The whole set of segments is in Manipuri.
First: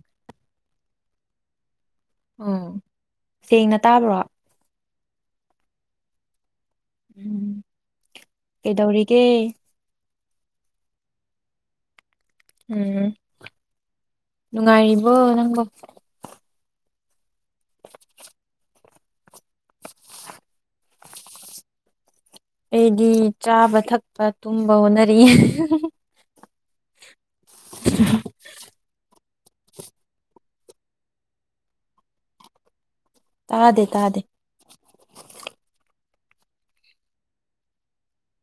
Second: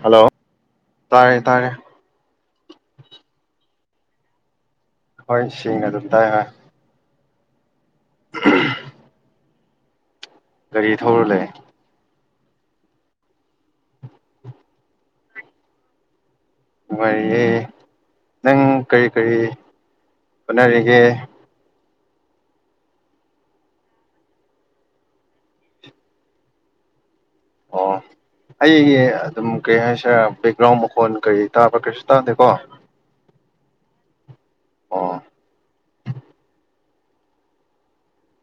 ꯍꯜꯂꯣ ꯇꯥꯔꯦ ꯇꯥꯔꯦ ꯎꯝ ꯁꯦꯡꯅ ꯇꯥꯕ꯭ꯔꯣ ꯍꯣꯏꯁꯤꯡ ꯑꯗꯨ ꯑꯗꯨꯝ ꯇꯥꯏ ꯍꯣꯏ ꯎꯝ ꯀꯗꯧꯔꯤꯒꯦ ꯒꯥꯔꯤ ꯊꯧꯔ ꯂꯩ ꯎꯝ ꯅꯨꯡꯉꯥꯏꯔꯤꯕꯣ ꯅꯪꯒꯣ ꯃꯦ ꯅꯪ ꯀꯩ ꯀꯔꯤ ꯍꯣꯠꯅꯔꯤꯒꯦ ꯑꯩꯗꯤ ꯆꯥꯕ ꯊꯛꯄ ꯇꯨꯝꯕ ꯍꯣꯠꯅꯔꯤ ꯑꯣ ꯑꯩ ꯑꯗꯨꯝ ꯀꯩ ꯍꯥꯏꯁꯔꯦ ꯉꯥꯎ ꯃꯈꯣꯟ ꯀꯔꯤ ꯇꯥꯕ꯭ꯔꯥ ꯀꯩꯁꯨ ꯇꯥꯗꯦꯀꯣ ꯇꯥꯗꯦ ꯇꯥꯗꯦ ꯑꯣ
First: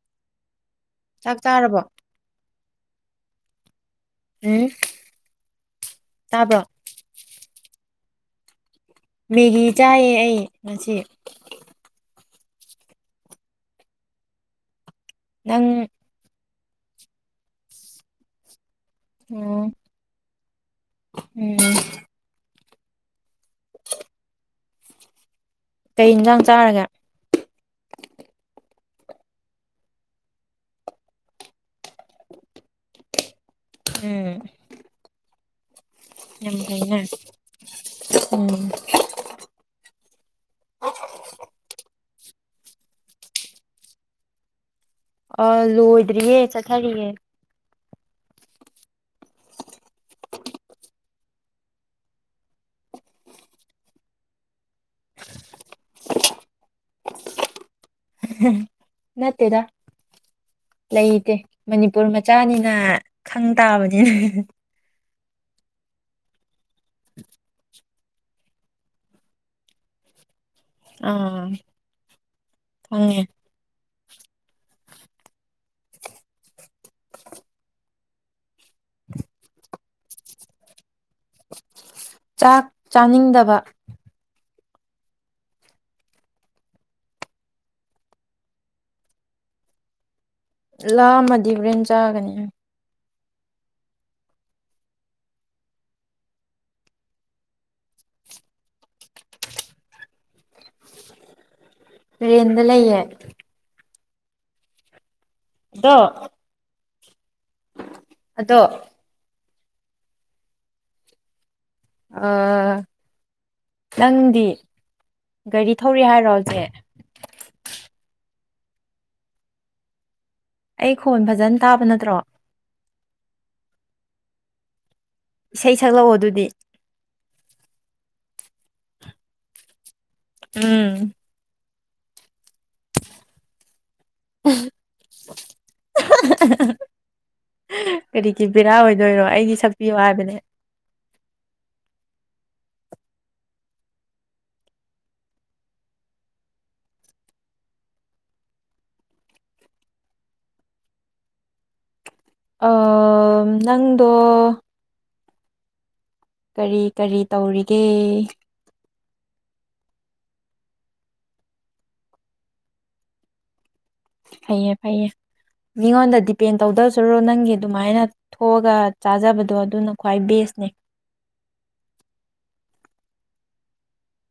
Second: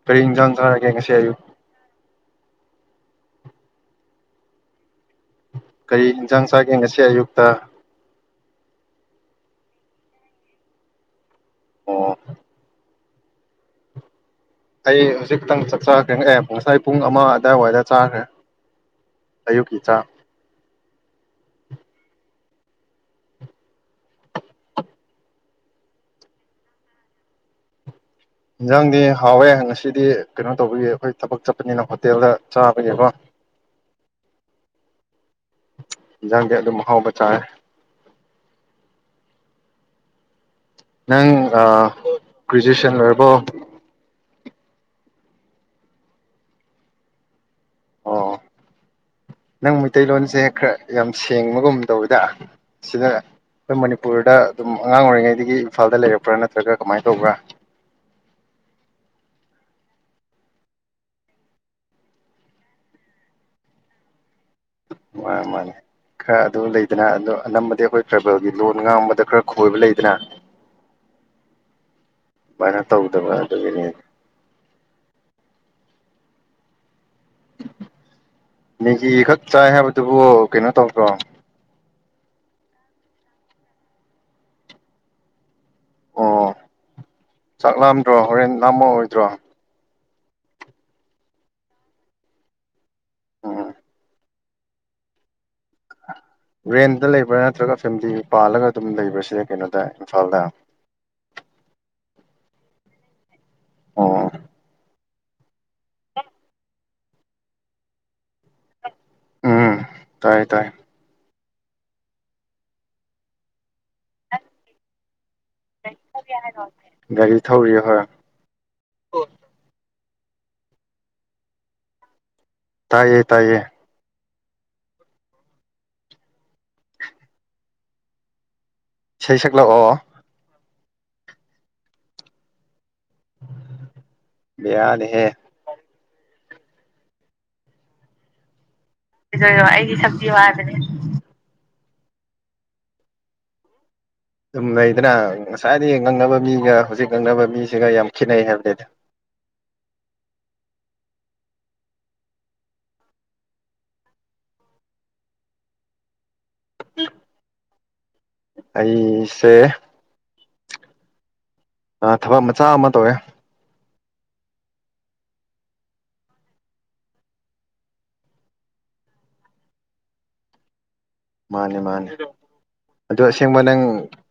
ꯐꯔꯤ ꯀꯥꯡ ꯆꯥꯛ ꯆꯥꯔꯕꯣ ꯎꯝ ꯀꯔꯤ ꯌꯦꯟꯁꯥꯡ ꯇꯥꯕ꯭ꯔꯣ ꯆꯥꯒꯦ ꯉꯁꯤ ꯑꯌꯨꯛꯇ ꯃꯦꯒꯤ ꯆꯥꯏꯌꯦ ꯑꯩ ꯉꯁꯤ ꯑꯣ ꯑꯩ ꯍꯧꯖꯤꯛ ꯈꯤꯇꯪ ꯅꯪ ꯆꯠꯆꯔꯛꯒꯦ ꯑꯦ ꯉꯁꯥꯏ ꯄꯨꯡ ꯑꯃ ꯑꯗꯥꯏꯋꯥꯏꯗ ꯆꯥꯈ꯭ꯔꯦ ꯎꯝ ꯑꯌꯨꯛꯀꯤ ꯆꯥꯛ ꯎꯝ [inaudible] ꯀꯩ ꯏꯟꯁꯥꯡ ꯆꯥꯔꯒꯦ ꯌꯦꯟꯖꯥꯡꯗꯤ ꯍꯥꯎꯋꯦ ꯉꯁꯤꯗꯤ ꯀꯩꯅꯣ ꯇꯧꯕꯒꯤ ꯑꯩꯈꯣꯏ ꯊꯕꯛ ꯆꯠꯄꯅꯤꯅ ꯍꯣꯇꯦꯜꯗ ꯆꯥꯕꯒꯤꯀꯣ ꯑꯦ ꯏꯟꯖꯥꯡꯗꯤ ꯌꯥꯝ ꯑꯗꯨꯝ ꯀꯅꯦ ꯑꯍꯥꯎꯕ ꯆꯥꯔꯦ ꯎꯝ ꯅꯪ ꯒ꯭ꯔꯦꯖꯨꯑꯦꯁꯟ ꯂꯣꯏꯔꯕꯣ ꯑ ꯂꯣꯏꯗ꯭ꯔꯤꯌꯦ ꯆꯠꯊꯔꯤꯌꯦ ꯑꯣ ꯅꯪ ꯃꯩꯇꯩꯂꯣꯟꯁꯦ ꯈꯔ ꯌꯥꯝ ꯁꯦꯡꯕꯒꯨꯝ ꯇꯧꯋꯤꯗ ꯁꯤꯗ ꯑꯩꯈꯣꯏ ꯃꯅꯤꯄꯨꯔꯗ ꯑꯗꯨꯝ ꯑꯉꯥꯡ ꯑꯣꯏꯔꯤꯉꯩꯗꯒꯤ ꯏꯝꯐꯥꯜꯗ ꯂꯩꯔꯛꯄ꯭ꯔꯥ ꯅꯠꯇ꯭ꯔꯒ ꯀꯃꯥꯏꯅ ꯇꯧꯕ꯭ꯔꯥ ꯅꯠꯇꯦꯗ ꯂꯩꯇꯦ ꯃꯅꯤꯄꯨꯔ ꯃꯆꯥꯅꯤꯅ ꯈꯪ ꯇꯥꯕꯅꯤꯅ ꯃꯥꯅꯦ ꯃꯥꯅꯦ ꯈꯔ ꯑꯗꯨ ꯂꯩꯗꯅ ꯑꯗꯨ ꯑꯅꯝꯕꯗꯤ ꯑꯩꯈꯣꯏ ꯇ꯭ꯔꯥꯏꯕꯦꯜꯒꯤ ꯂꯣꯟ ꯉꯥꯡꯕꯗ ꯈꯔ ꯈꯣꯏꯕ ꯂꯩꯗꯅ ꯑꯥ ꯑꯗꯨꯃꯥꯏꯅ ꯈꯪꯉꯦ ꯇꯧꯗꯕ ꯑꯗꯨꯒꯤꯅꯦ [inaudible] ꯃꯦꯒꯤ ꯈꯥꯛ ꯆꯥꯏ ꯑꯗꯨꯕꯨ ꯀꯩꯅꯣ ꯇꯧꯕ꯭ꯔꯣ ꯆꯥꯛ ꯆꯥꯅꯤꯡꯗꯕ ꯑꯣ ꯆꯥꯛ ꯂꯥꯝꯗ꯭ꯔꯣ ꯍꯣꯔꯦꯟ ꯂꯥꯝꯃ ꯑꯣꯏꯗ꯭ꯔꯣ ꯂꯥꯛꯑꯝꯃꯗꯤ ꯕꯔꯦꯟ ꯆꯥꯒꯅꯤ ꯑ ꯔꯦꯟꯗ ꯂꯩꯕ꯭ꯔꯥ ꯅꯠꯇ꯭ꯔꯒ ꯐꯦꯃꯤꯂꯤ ꯄꯥꯜꯂꯒ ꯑꯗꯨꯝ ꯂꯩꯕ꯭ꯔꯁꯦ ꯀꯩꯅꯣꯗ ꯏꯝꯐꯥꯜꯗ ꯑꯦꯗ ꯂꯌꯦꯌꯦꯦ ꯑꯣ ꯗꯣ ꯑꯗꯣ ꯎꯝ ꯇꯥꯏ ꯇꯥꯏ ꯑ ꯅꯪꯗꯤ ꯒꯥꯔꯤ ꯊꯧꯔꯤ ꯍꯥꯏꯔꯣ ꯍꯧꯖꯤꯛ ꯒꯥꯔꯤ ꯊꯧꯔꯤ ꯍꯣꯏ ꯎ ꯑꯩ ꯈꯣꯟ ꯐꯖꯅ ꯇꯥꯕ ꯅꯠꯇ꯭ꯔꯣ ꯇꯥꯏꯌꯦ ꯇꯥꯏꯌꯦ ꯏꯁꯩ ꯁꯛꯂꯛꯑꯣ ꯑꯗꯨꯗꯤ ꯏꯁꯩ ꯁꯛꯂꯛꯑꯣ ꯎꯝ ꯌꯥꯗ ꯍꯦ ꯀꯔꯤꯒꯤ ꯕꯔ ꯑꯣꯏ ꯀꯗꯔꯣ ꯑꯩꯒꯤ ꯁꯞꯖꯤ ꯋꯥꯕꯅꯦ ꯑꯗꯨꯝ ꯂꯩꯗꯅ ꯉꯁꯥꯏꯗꯤ ꯉꯛꯅꯕ ꯃꯤꯒ ꯍꯧꯖꯤꯛ ꯉꯛꯅꯕ ꯃꯤꯁꯤꯒ ꯌꯥꯝ ꯈꯦꯠꯅꯩ ꯍꯥꯏꯕꯗꯤꯗ ꯑꯥ ꯅꯪꯗ ꯀꯔꯤ ꯀꯔꯤ ꯇꯧꯔꯤꯒꯦ ꯑꯩꯁꯦ ꯑ ꯊꯕꯛ ꯃꯆꯥ ꯑꯃ ꯇꯧꯋꯦ ꯐꯩꯌꯦ ꯐꯩꯌꯦ ꯃꯤꯉꯣꯟꯗ ꯗꯤꯄꯦꯟ ꯇꯧꯗꯧꯁꯤꯔꯣ ꯅꯪꯒꯤ ꯑꯗꯨꯃꯥꯏꯅ ꯊꯣꯛꯑꯒ ꯆꯥꯖꯕꯗꯣ ꯑꯗꯨꯅ ꯈ꯭ꯋꯥꯏ ꯕꯦꯁꯅꯦ ꯃꯥꯅꯤ ꯃꯥꯅꯤ ꯑꯗꯣ ꯑꯁꯦꯡꯕ ꯅꯪ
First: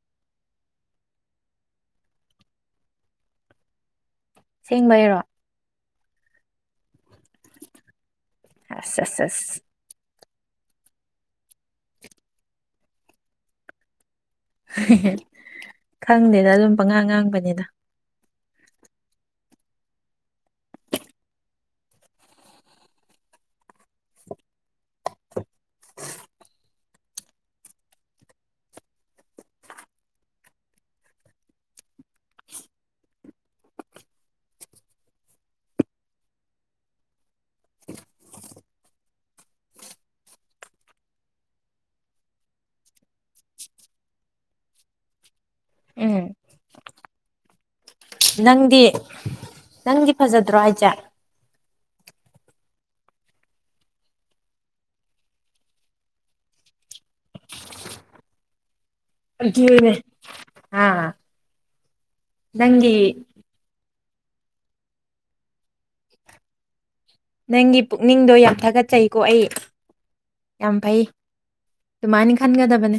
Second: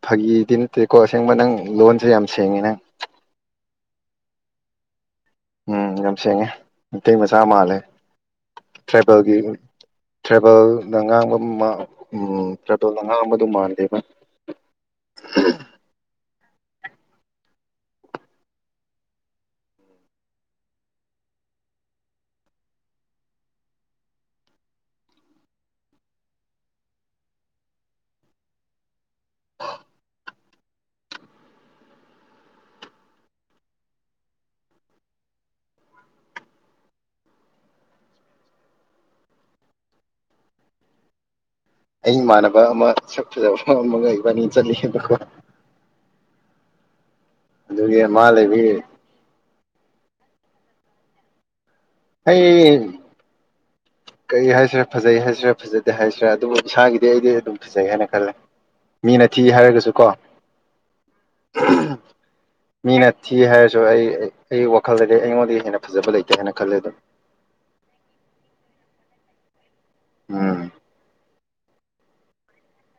ꯐꯥꯒꯤꯗꯤ ꯅꯠꯇꯦꯀꯣ ꯑꯁꯦꯡꯕ ꯅꯪ ꯂꯣꯟꯁꯦ ꯌꯥꯝ ꯁꯦꯡꯉꯤ ꯅꯪ ꯁꯦꯡꯕ ꯍꯥꯏꯔꯣ ꯎꯝ ꯌꯥꯝ ꯁꯦꯡꯉꯦ ꯃꯤꯇꯩ ꯃꯆꯥ ꯃꯥꯜꯂꯦ ꯑꯁ ꯑꯁ ꯇ꯭ꯔꯥꯏꯕꯦꯜꯒꯤꯦ ꯑꯁ ꯇ꯭ꯔꯥꯕꯦꯜꯅ ꯉꯥꯡꯕ ꯎꯝ ꯇ꯭ꯔꯥꯕꯦꯜꯅ ꯉꯥꯡꯕ ꯑꯗꯨ ꯃꯥꯟꯗꯦꯕ ꯁꯤꯗ ꯑꯗꯨꯨꯝ ꯄꯉꯥꯡ ꯉꯥꯡꯕꯅꯤꯅ ꯎ ꯑꯩ ꯏꯃꯥꯟꯅꯕ ꯑꯃ ꯁꯛ ꯐꯖꯕ ꯑꯃꯒ ꯂꯩꯕꯅꯤ ꯆꯠꯂꯤꯑꯕꯀꯣ ꯎꯝ ꯑꯗꯨꯒꯤ ꯑꯃ ꯂꯩꯕꯤ ꯅꯪꯗꯤ ꯅꯪꯗꯤ ꯐꯖꯗ꯭ꯔꯣ ꯍꯥꯏꯁꯦ ꯍ ꯀꯔꯤ ꯍꯥꯏꯁꯤꯔꯥ ꯐꯖꯩ ꯍꯥꯏꯁꯤꯔꯥ ꯐꯖꯗꯦ ꯍꯥꯏꯁꯤꯔꯥ ꯑꯗꯨꯕꯨ ꯏꯁꯥꯒꯤꯗꯤ ꯑꯩꯗꯤ ꯑꯗꯨꯝ ꯐꯖꯩ ꯍꯥꯏꯅ ꯈꯜꯂꯦ ꯃꯤꯅ ꯊꯤ ꯑꯗꯨꯅꯦ ꯍꯥꯏꯔꯒꯁꯨꯀꯣ ꯑꯥ ꯅꯪꯒꯤ ꯃꯤꯅ ꯊꯤ ꯍꯥꯏꯔꯁꯨ ꯑꯩ ꯑꯩ ꯋꯥꯈꯜꯗꯗꯤ ꯑꯩꯉꯣꯟꯗꯤ ꯍꯦꯟꯅ ꯐꯖꯕ ꯂꯩꯇꯦ ꯍꯥꯏꯅ ꯈꯜꯂꯦ ꯑꯗꯨꯝ ꯅꯪꯒꯤ ꯄꯨꯛꯅꯤꯡꯗꯣ ꯌꯥꯝ ꯊꯥꯒꯠꯆꯩꯀꯣ ꯑꯩ ꯎꯝ ꯌꯥꯝ ꯐꯥꯏ ꯇꯨꯃꯥꯏ ꯅꯤꯡ ꯈꯥꯟꯒꯦꯗꯕꯅꯦ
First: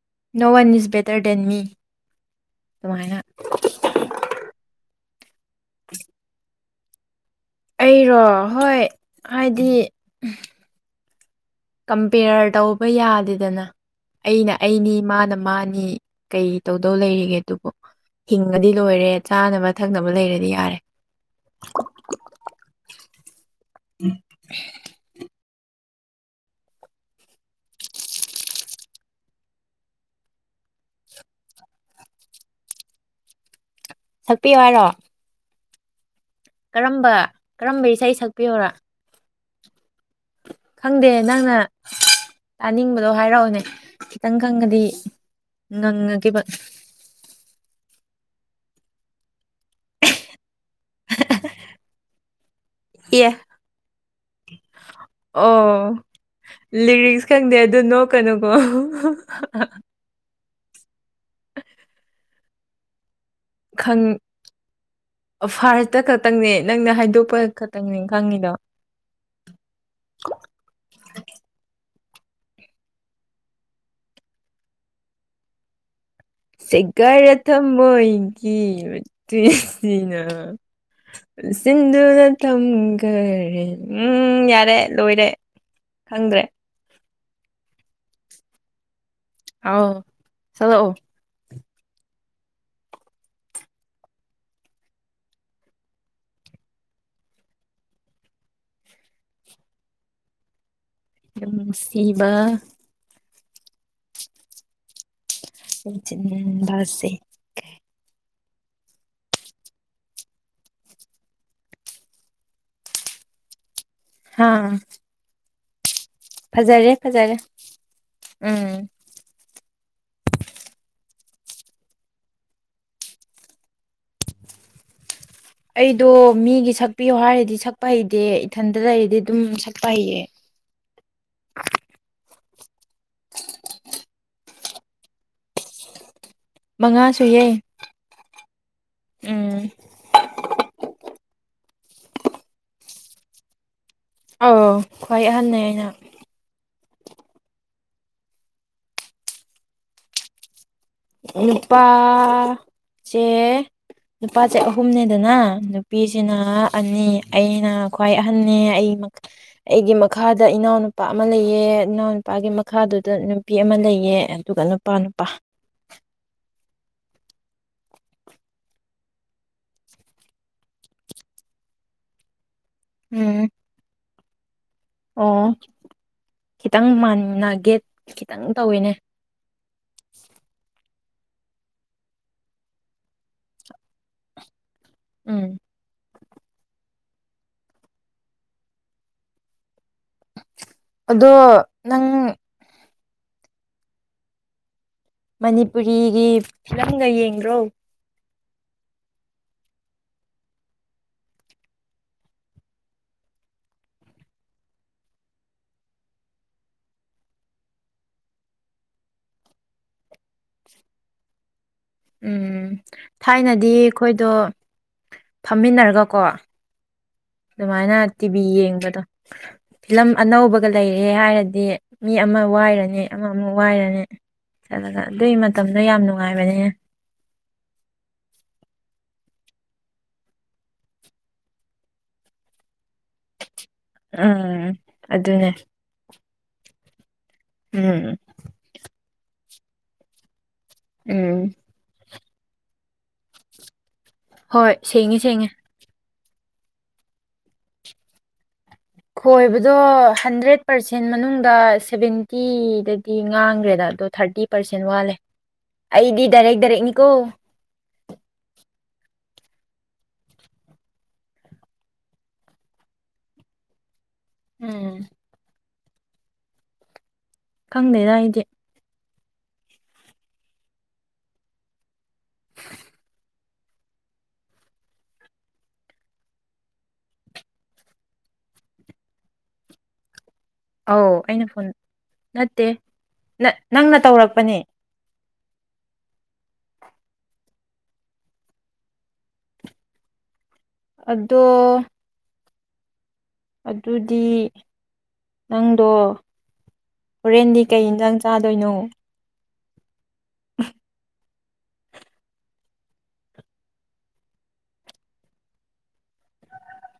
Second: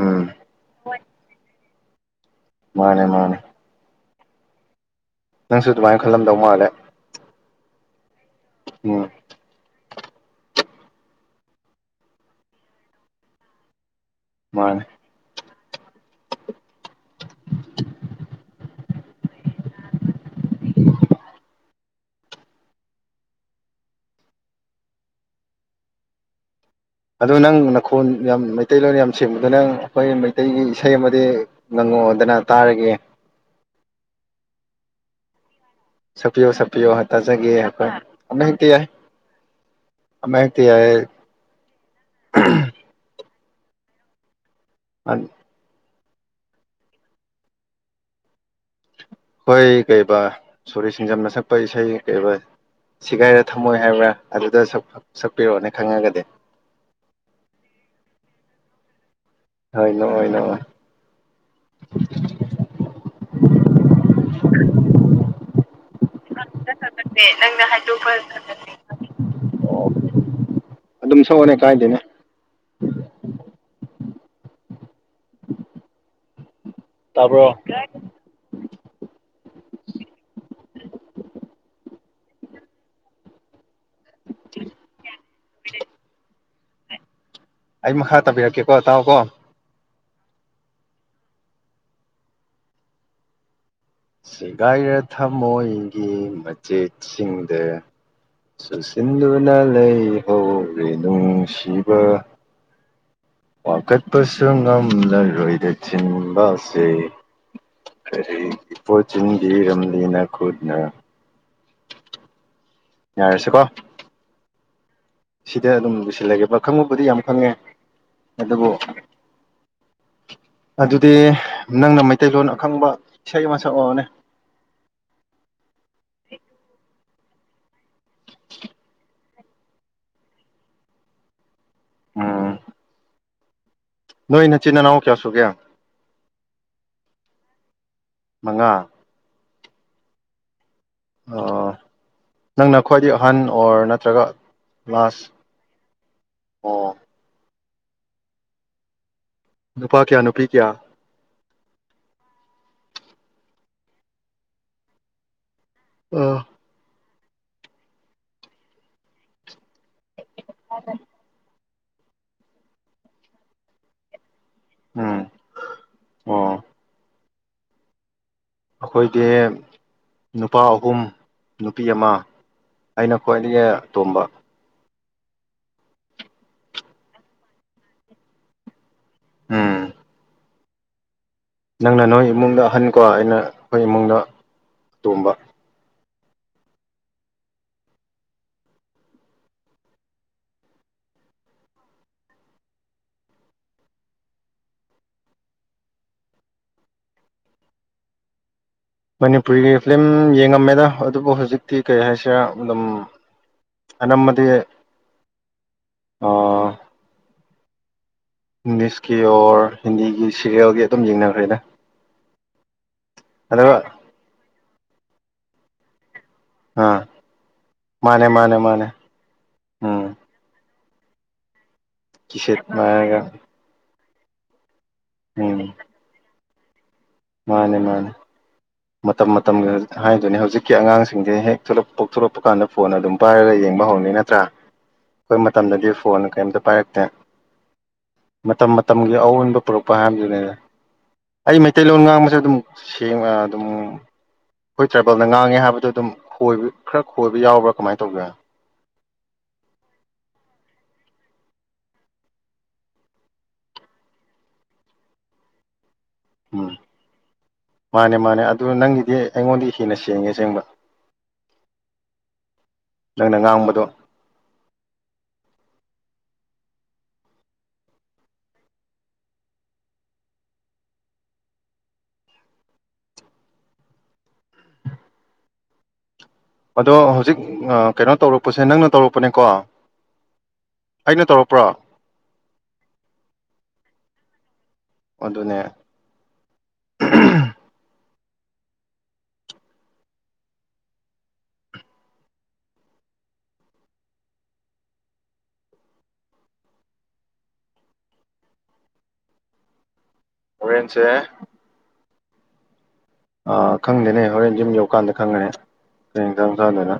ꯎꯝ ꯅꯣꯋꯟ ꯏꯁꯕꯦꯇꯔ ꯗꯦꯟꯃꯤ ꯃꯥꯅꯦ ꯃꯥꯅꯦ ꯅꯪꯁꯨ ꯑꯗꯨꯃꯥꯏꯅ ꯈꯜꯂꯝꯗꯧ ꯃꯥꯜꯂꯦ ꯑꯩꯔꯣ ꯑ ꯍꯣꯏ ꯎꯝ ꯍꯥꯏꯗꯤ ꯎ ꯀꯝꯄꯦꯔꯌ ꯇꯧꯕ ꯌꯥꯗꯦꯗꯅ ꯑꯩꯅ ꯃꯥꯅꯦ ꯑꯩꯅꯤ ꯃꯥꯅ ꯃꯥꯅꯤ ꯀꯩ ꯇꯧꯗꯧ ꯂꯩꯔꯤꯒꯦ ꯑꯗꯨꯕꯨ ꯍꯤꯡꯉꯗꯤ ꯂꯣꯏꯔꯦ ꯆꯥꯅꯕ ꯊꯛꯅꯕ ꯂꯩꯔꯦ ꯌꯥꯔꯦ ꯎꯝ ꯑꯗꯨ ꯅꯪ ꯅꯈꯣꯟ ꯌꯥꯝ ꯃꯩꯇꯩꯂꯣꯟ ꯌꯥꯝ ꯁꯦꯝꯕꯗ ꯅꯪ ꯑꯩꯈꯣꯏ ꯃꯩꯇꯩꯒꯤ ꯏꯁꯩ ꯑꯃꯗꯤ ꯉꯪꯉꯛꯗꯅ ꯇꯥꯔꯒꯦ ꯁꯛꯄꯤꯌꯨ ꯍꯥꯏꯔꯣ ꯁꯄꯤꯌꯣ ꯁꯄꯤꯌꯣ ꯀꯔꯝꯕ ꯇꯖꯒꯦ ꯀꯔꯝꯕ ꯑꯩꯈꯣꯏ ꯏꯁꯩ ꯑꯃ ꯍꯦꯛꯇ ꯁꯛꯄꯤꯌꯣꯔꯥ ꯌꯥꯏ ꯑꯃ ꯍꯦꯛꯇ ꯌꯥꯏ ꯈꯪꯗꯦ ꯅꯪꯅ ꯇꯥꯅꯤꯡꯕꯗꯣ ꯍꯥꯏꯔꯛꯑꯣꯅꯦ ꯆꯈꯤꯇꯪ ꯀꯪꯒꯗꯤ ꯉꯪ ꯉꯥꯒꯦꯕ ꯍꯣꯏ ꯀꯩꯕꯥ ꯁꯣꯔꯤ ꯁꯤꯡꯖꯝꯅ ꯁꯛꯄ ꯏꯁꯩ ꯀꯩ ꯑꯦ ꯁꯤꯒꯥꯏꯔ ꯊꯝꯃꯣꯏ ꯍꯥꯏꯕ꯭ꯔꯥ ꯑꯗꯨꯗ ꯁꯛꯄꯤꯔꯛꯑꯣꯅꯦ ꯑꯣ ꯈꯪꯉꯒꯗꯤ ꯀꯩꯅꯀꯣ ꯍꯣꯏ ꯅꯣꯛꯑꯣꯏ ꯅꯣꯛꯑꯣꯏ [unintelligible] ꯈꯪ [unintelligible] ꯐꯥꯜ ꯇ ꯀꯞ ꯈꯇꯪꯅꯦ ꯅꯪꯅ ꯍꯥꯏꯗꯣꯛꯄ ꯅꯪꯅ ꯈꯛꯇꯪꯅꯦ ꯍꯥꯏꯗꯣꯛꯄ ꯈꯪꯉꯤꯗꯣ ꯑꯣ ꯑꯗꯨꯝ ꯁꯛꯑꯣꯅꯦ ꯀꯥꯏꯗꯦꯅꯦ ꯑ ꯁꯦꯒꯥꯏꯔ ꯊꯝꯃꯣꯏꯒꯤ ꯑꯁꯤꯅ ꯁꯤꯁꯤꯡꯗꯨꯗ ꯇꯝꯒ ꯎꯝ ꯌꯥꯔꯦ ꯂꯣꯏꯔꯦ ꯈꯪꯗ꯭ꯔꯦ ꯑꯩ ꯃꯈꯥ ꯇꯥꯕꯤꯔꯛꯀꯦꯀꯣ ꯇꯥꯎꯑꯣ ꯀꯣ ꯑꯣ ꯆꯗꯣ ꯑꯣ ꯁꯦꯒꯥꯏꯔ ꯊꯃꯣꯏꯒꯤ ꯃꯆꯦꯠꯁꯤꯡꯗ ꯆꯨꯁꯤꯟꯗꯨꯅ ꯂꯩꯍꯧ ꯑꯩ ꯅꯨꯡꯁꯤꯕ ꯋꯥ ꯀꯠꯄꯁꯨ ꯉꯝꯖꯔ ꯣꯏꯗ ꯆꯤꯟꯕꯁꯦ ꯆꯦꯟꯁꯤꯟꯕꯁꯦ ꯀꯔꯤ ꯏꯄꯣꯠ ꯆꯤꯟꯗꯤ ꯏꯔꯝꯂꯅ ꯈꯨꯠꯅ ꯌꯥꯔꯁꯤꯀꯣ ꯑꯥ ꯁꯤꯗ ꯑꯗꯨꯝ ꯁꯤꯜꯂꯒꯦꯕ ꯈꯪꯉꯨꯕꯨꯗꯤ ꯌꯥꯝ ꯐꯖꯔꯦ ꯈꯪꯉꯦ ꯑꯗꯨꯕꯨ ꯎꯝ ꯑꯗꯨꯗꯤ ꯅꯪꯅ ꯃꯩꯇꯩꯂꯣꯟ ꯑꯈꯪꯕ ꯏꯁꯩ ꯑꯃꯁꯛ ꯑꯣꯏꯅꯦ ꯑꯩꯗꯣ ꯃꯤꯒꯤ ꯁ ꯄꯤꯌꯣ ꯍꯥꯏꯔꯗꯤ ꯁꯛꯄ ꯍꯩꯇꯦ ꯏꯊꯟꯇ ꯂꯩꯔꯗꯤ ꯑꯗꯨꯝ ꯁꯛꯄ ꯍꯩꯌꯦ ꯑꯣꯝ ꯅꯣꯏ ꯅꯆꯤꯟ ꯏꯅꯥꯎ ꯀꯌꯥ ꯁꯨꯒꯦ ꯃꯉꯥꯁꯨ ꯌꯥꯏ ꯃꯉꯥ ꯑꯣ ꯅꯪꯅ ꯈ꯭ꯋꯥꯏꯗꯒꯤ ꯑꯍꯟ ꯑꯣꯔ ꯅ ꯑꯥꯎ ꯈ꯭ꯋꯥꯏ ꯑꯍꯟꯅ ꯑꯩꯅ ꯑꯣ ꯅꯨꯄꯥ ꯀꯌꯥ ꯅꯨꯄꯤ ꯀꯌꯥ ꯅꯨꯄꯥꯁꯦ ꯅꯨꯄꯥꯁꯦ ꯑꯍꯨꯝꯅꯦꯗꯅ ꯅꯨꯄꯤꯁꯤꯅ ꯎꯝ ꯑꯣ ꯑꯅꯤ ꯑꯩꯅ ꯈ꯭ꯋꯥꯏ ꯑꯍꯟꯅꯤ ꯑꯩ ꯑꯩꯒꯤ ꯃꯈꯥꯗ ꯏꯅꯥꯎꯅꯨꯄꯥ ꯑꯃ ꯂꯩꯌꯦ ꯏꯅꯥꯎ ꯅꯨꯄꯥꯒꯤ ꯃꯈꯥꯗꯨꯗ ꯅꯨꯄꯤ ꯑꯃ ꯂꯩꯌꯦ ꯑꯗꯨꯒ ꯅꯨꯄꯥ ꯅꯨꯄꯥ ꯑ ꯑꯩꯈꯣꯏꯗꯤ ꯅꯨꯄꯥ ꯑꯍꯨꯝ ꯅꯨꯄꯤ ꯑꯃ ꯑꯩꯅ ꯎꯝ ꯈ꯭ꯋꯥꯏꯗꯒꯤ ꯇꯣꯝꯕ ꯑꯣ ꯈꯤꯇꯪ ꯃꯥꯟꯅꯒꯦ ꯈꯤꯇꯪ ꯇꯧꯋꯤꯅꯦ ꯑꯝ ꯅꯪꯅ ꯅꯣꯏ ꯏꯃꯨꯡꯗ ꯑꯍꯟꯀꯣ ꯑꯩꯅ ꯅꯈꯣꯏ ꯏꯃꯨꯡꯗ ꯇꯣꯡꯝꯕ ꯎꯝ ꯑꯗꯣ ꯅꯪ ꯃꯅꯤꯄꯨꯔꯤꯒꯤ ꯐꯤꯂꯝꯒ ꯌꯦꯡ꯭ꯔꯣ ꯃꯅꯤꯄꯨꯔꯤꯒꯤ ꯐꯤꯂꯝ ꯌꯦꯡꯉꯝꯃꯦꯗ ꯑꯗꯨꯕꯨ ꯍꯧꯖꯤꯛꯇꯤ ꯀꯩ ꯍꯥꯏꯁꯦ ꯑꯗꯨꯝ ꯑꯅꯝꯕꯗꯤ ꯏꯪꯂꯤꯁꯀꯤ ꯑꯣꯔ ꯍꯤꯟꯗꯤꯒꯤ ꯁꯤꯦꯔꯤꯌꯦꯜꯒꯤ ꯑꯗꯨꯝ ꯌꯦꯡꯅꯈ꯭ꯔꯦꯗ ꯎꯝ ꯊꯥꯏꯅꯗꯤ ꯑꯗꯨꯒ ꯑꯩꯈꯣꯏꯗꯣ ꯐꯝꯃꯤꯟꯅꯔꯒ ꯀꯣ ꯑꯥ ꯑꯗꯨꯃꯥꯏꯅ ꯃꯥꯅꯦ ꯇꯤꯚꯤ ꯃꯥꯅꯦ ꯃꯥꯅꯦ ꯌꯦꯡꯕꯗ ꯐꯤꯂꯝ ꯎꯝ ꯑꯅꯧꯕ ꯑꯗꯨꯒ ꯂꯩꯔꯦ ꯍꯥꯏꯔꯗꯤ ꯃꯤ ꯑꯃ ꯀꯤꯁꯦꯠ ꯋꯥꯏꯔꯅꯤ ꯃꯥꯏꯔꯒ ꯑꯃꯃꯨꯛ ꯋꯥꯏꯔꯅꯤ ꯆꯠꯂꯒ ꯑꯗꯨꯒꯤ ꯃꯇꯝꯗ ꯌꯥꯝ ꯅꯨꯡꯉꯥꯏ ꯃꯅꯤ ꯃꯥꯅꯤ ꯃꯥꯅꯤ ꯃꯇꯝ ꯃꯇꯝꯒꯤ ꯍꯥꯏꯗꯨꯅꯦ ꯍꯧꯖꯤꯛꯀꯤ ꯑꯉꯥꯡꯁꯤꯡꯁꯦ ꯍꯦꯛꯂ ꯄꯣꯛꯊꯂꯛꯄ ꯀꯥꯟꯗ ꯐꯣꯟ ꯑꯗꯨꯝ ꯄꯥꯏꯔꯒ ꯌꯦ ꯅꯠꯇ꯭ꯔꯥ ꯎꯝ ꯑꯩꯈꯣꯏ ꯑꯗꯨꯅꯦ ꯃꯇꯝꯗꯗꯤ ꯐꯣꯟ ꯀꯩꯝꯇ ꯄꯥꯏꯔꯛꯇꯦ ꯎꯝ ꯃꯇꯝ ꯃꯇꯝꯒꯤ ꯑꯑꯣꯟꯕ ꯄꯣꯄꯥꯟꯗꯨꯅꯦꯗ ꯎꯝ ꯂꯣꯟ ꯉꯥꯡꯕꯁꯦ ꯑꯗꯨꯝ ꯁꯦꯡꯉ ꯑꯗꯨꯝ ꯍꯣꯏ ꯑꯩꯈꯣꯏ ꯁꯦꯡꯉꯦ ꯇ꯭ꯔꯥꯏꯕꯦꯜꯅ ꯁꯦꯡꯉꯦ ꯉꯥꯡꯉꯦ ꯍꯥꯏꯕꯗꯣ ꯑꯗꯨꯝ ꯈꯣꯏꯕ ꯈꯔ ꯈꯣꯏꯕ ꯌꯥꯎꯕ꯭ꯔꯥ ꯀꯃꯥꯏꯅ ꯇꯧꯒꯦ ꯈꯣꯏꯕꯗꯣ ꯍꯟꯗ꯭ꯔꯦꯠ ꯄꯔꯁꯦꯟ ꯄꯥꯔꯁꯦꯟ ꯃꯅꯨꯡꯗ ꯁꯚꯦꯟꯇꯤꯗꯗꯤ ꯉꯥꯡꯈ꯭ꯔꯦꯗ ꯑꯗꯣ ꯊꯥꯔꯇꯤ ꯄꯥꯔꯁꯦꯟ ꯋꯥꯠꯂꯦ ꯑꯩꯗꯤ ꯗꯥꯏꯔꯦꯛ ꯎꯝ ꯗꯥꯏꯔꯦꯛꯅꯤꯀꯣ ꯃꯥꯅꯦ ꯃꯥꯅꯦ ꯑꯗꯨ ꯅꯪꯒꯤꯗꯤ ꯑꯩꯉꯣꯟꯗꯤ ꯍꯦꯟꯅ ꯁꯦꯡꯉꯦ ꯁꯦꯡꯕ ꯅꯪꯅ ꯉꯥꯡꯕꯗꯣ ꯎꯝ ꯈꯪꯗꯦꯗ ꯑꯩꯗꯤ ꯑꯗꯣ ꯍꯧꯖꯤꯛ ꯀꯩꯅꯣ ꯇꯧꯔꯛꯄꯁꯦ ꯅꯪꯅ ꯇꯧꯔꯛꯄꯅꯦꯀꯣ ꯑꯧ ꯑꯩꯅ ꯐꯣꯟ ꯅꯠꯇꯦ ꯅꯪꯅ ꯇꯧꯔꯛ ꯑ ꯑꯗꯨꯅꯦ ꯑꯗꯣ ꯑꯗꯨꯗꯤ ꯅꯪꯗꯣ ꯍꯣꯔꯦꯟꯗꯤ ꯀꯩ ꯏꯟꯖꯥꯡ ꯆꯥꯗꯣꯏꯅꯣ ꯍꯧꯔꯦꯟꯁꯦ ꯑ ꯈꯪꯗꯦꯅꯦ ꯍꯣꯔꯦꯟ ꯁꯨꯝ ꯌꯧꯀꯥꯟꯗ ꯈꯪꯉꯅꯤ ꯑꯦꯛꯖꯥꯝ ꯆꯂꯅ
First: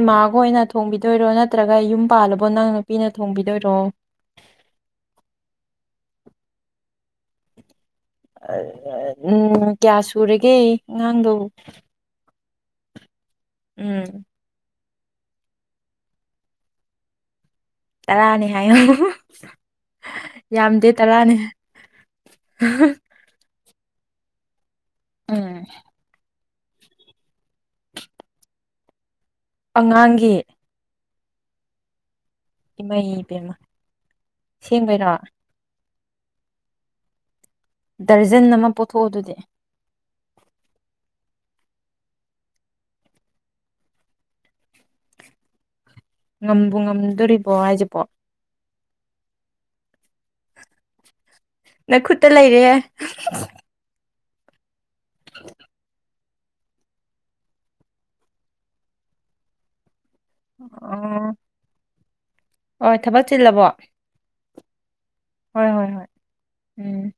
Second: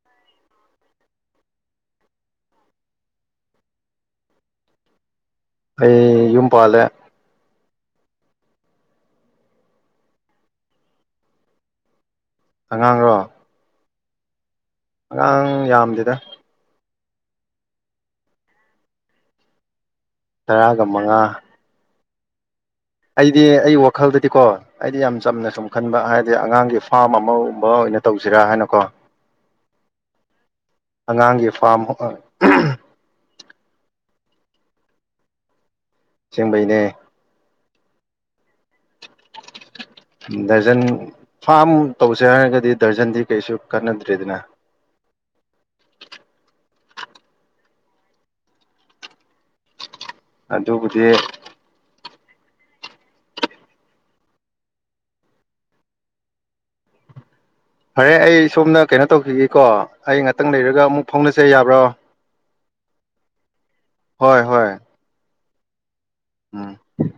ꯏꯃꯥꯒ ꯑꯣꯏꯅ ꯊꯣꯡꯕꯤꯗꯣꯏꯔꯣ ꯅꯠꯇ꯭ꯔꯒ ꯌꯨꯝ ꯄꯥꯜꯂꯕꯣ ꯅꯪ ꯅꯨꯄꯤꯅ ꯊꯣꯡꯕꯤꯗꯣꯏꯔꯣ ꯑꯩ ꯌꯨꯝ ꯄꯥꯜꯂꯦ ꯎꯝ ꯀꯌꯥ ꯁꯨꯔꯒꯦ ꯑꯉꯥꯡꯗꯣ ꯑꯉꯥꯡꯔꯣ ꯎꯝ ꯑꯉꯥꯡ ꯌꯥꯝꯗꯦꯗ ꯇꯔꯥꯑꯅꯤ ꯍꯥꯏꯌꯨ ꯌꯥꯝꯗꯦ ꯇꯔꯥꯅꯤ ꯑꯩꯗꯤꯦ ꯑꯩ ꯋꯥ ꯈꯜꯗꯗꯤ ꯀꯣ ꯑꯩꯗꯤ ꯌꯥꯝ ꯆꯝꯅ ꯎꯝ ꯁꯨꯝ ꯈꯟꯕ ꯍꯥꯏ ꯍꯥꯏ ꯑꯉꯥꯡꯒꯤ ꯐꯥꯝ ꯑꯃꯒꯨꯝꯕ ꯑꯣꯏꯅ ꯇꯧꯁꯤꯔꯥ ꯍꯥꯏꯅꯀꯣ ꯑꯉꯥꯡꯒꯤ ꯑꯉꯥꯡꯒꯤ ꯐꯥꯝ ꯍ ꯏꯃꯩ ꯏꯕꯦꯝꯃ ꯁꯦꯝꯦꯡꯕꯩꯔꯣ ꯆꯤꯡꯕꯩꯅꯦ ꯗꯔꯖꯟ ꯅ ꯗꯖꯟ ꯐꯥꯝ ꯇꯧꯁꯦ ꯍꯥꯏꯔꯒꯗꯤ ꯗꯔꯖꯟꯗꯤ ꯀꯩꯁꯨ ꯀꯥꯟꯅꯗ꯭ꯔꯦꯗꯅ ꯉꯝꯕꯨ ꯉꯝꯗꯣꯔꯤꯕꯣ ꯍꯥꯏꯁꯤꯕꯣ ꯑꯗꯨꯕꯨꯗꯤ ꯅ ꯈꯨꯠꯇ ꯂꯩꯔꯦ ꯐꯔꯦ ꯑꯩ ꯁꯣꯝꯅ ꯀꯩꯅꯣ ꯇꯧꯈꯤꯒꯦꯀꯣ ꯑꯩ ꯉꯥꯛꯇꯪ ꯂꯩꯔꯒ ꯑꯃꯨꯛ ꯐꯥꯎꯅꯁ ꯌꯥꯕ꯭ꯔꯣ ꯍ ꯊꯕꯛ ꯆꯤꯜꯂꯕꯣ ꯍꯣꯏ ꯍꯣꯏ ꯍꯣꯏ ꯍꯣꯏ ꯍꯣꯏ ꯎꯝ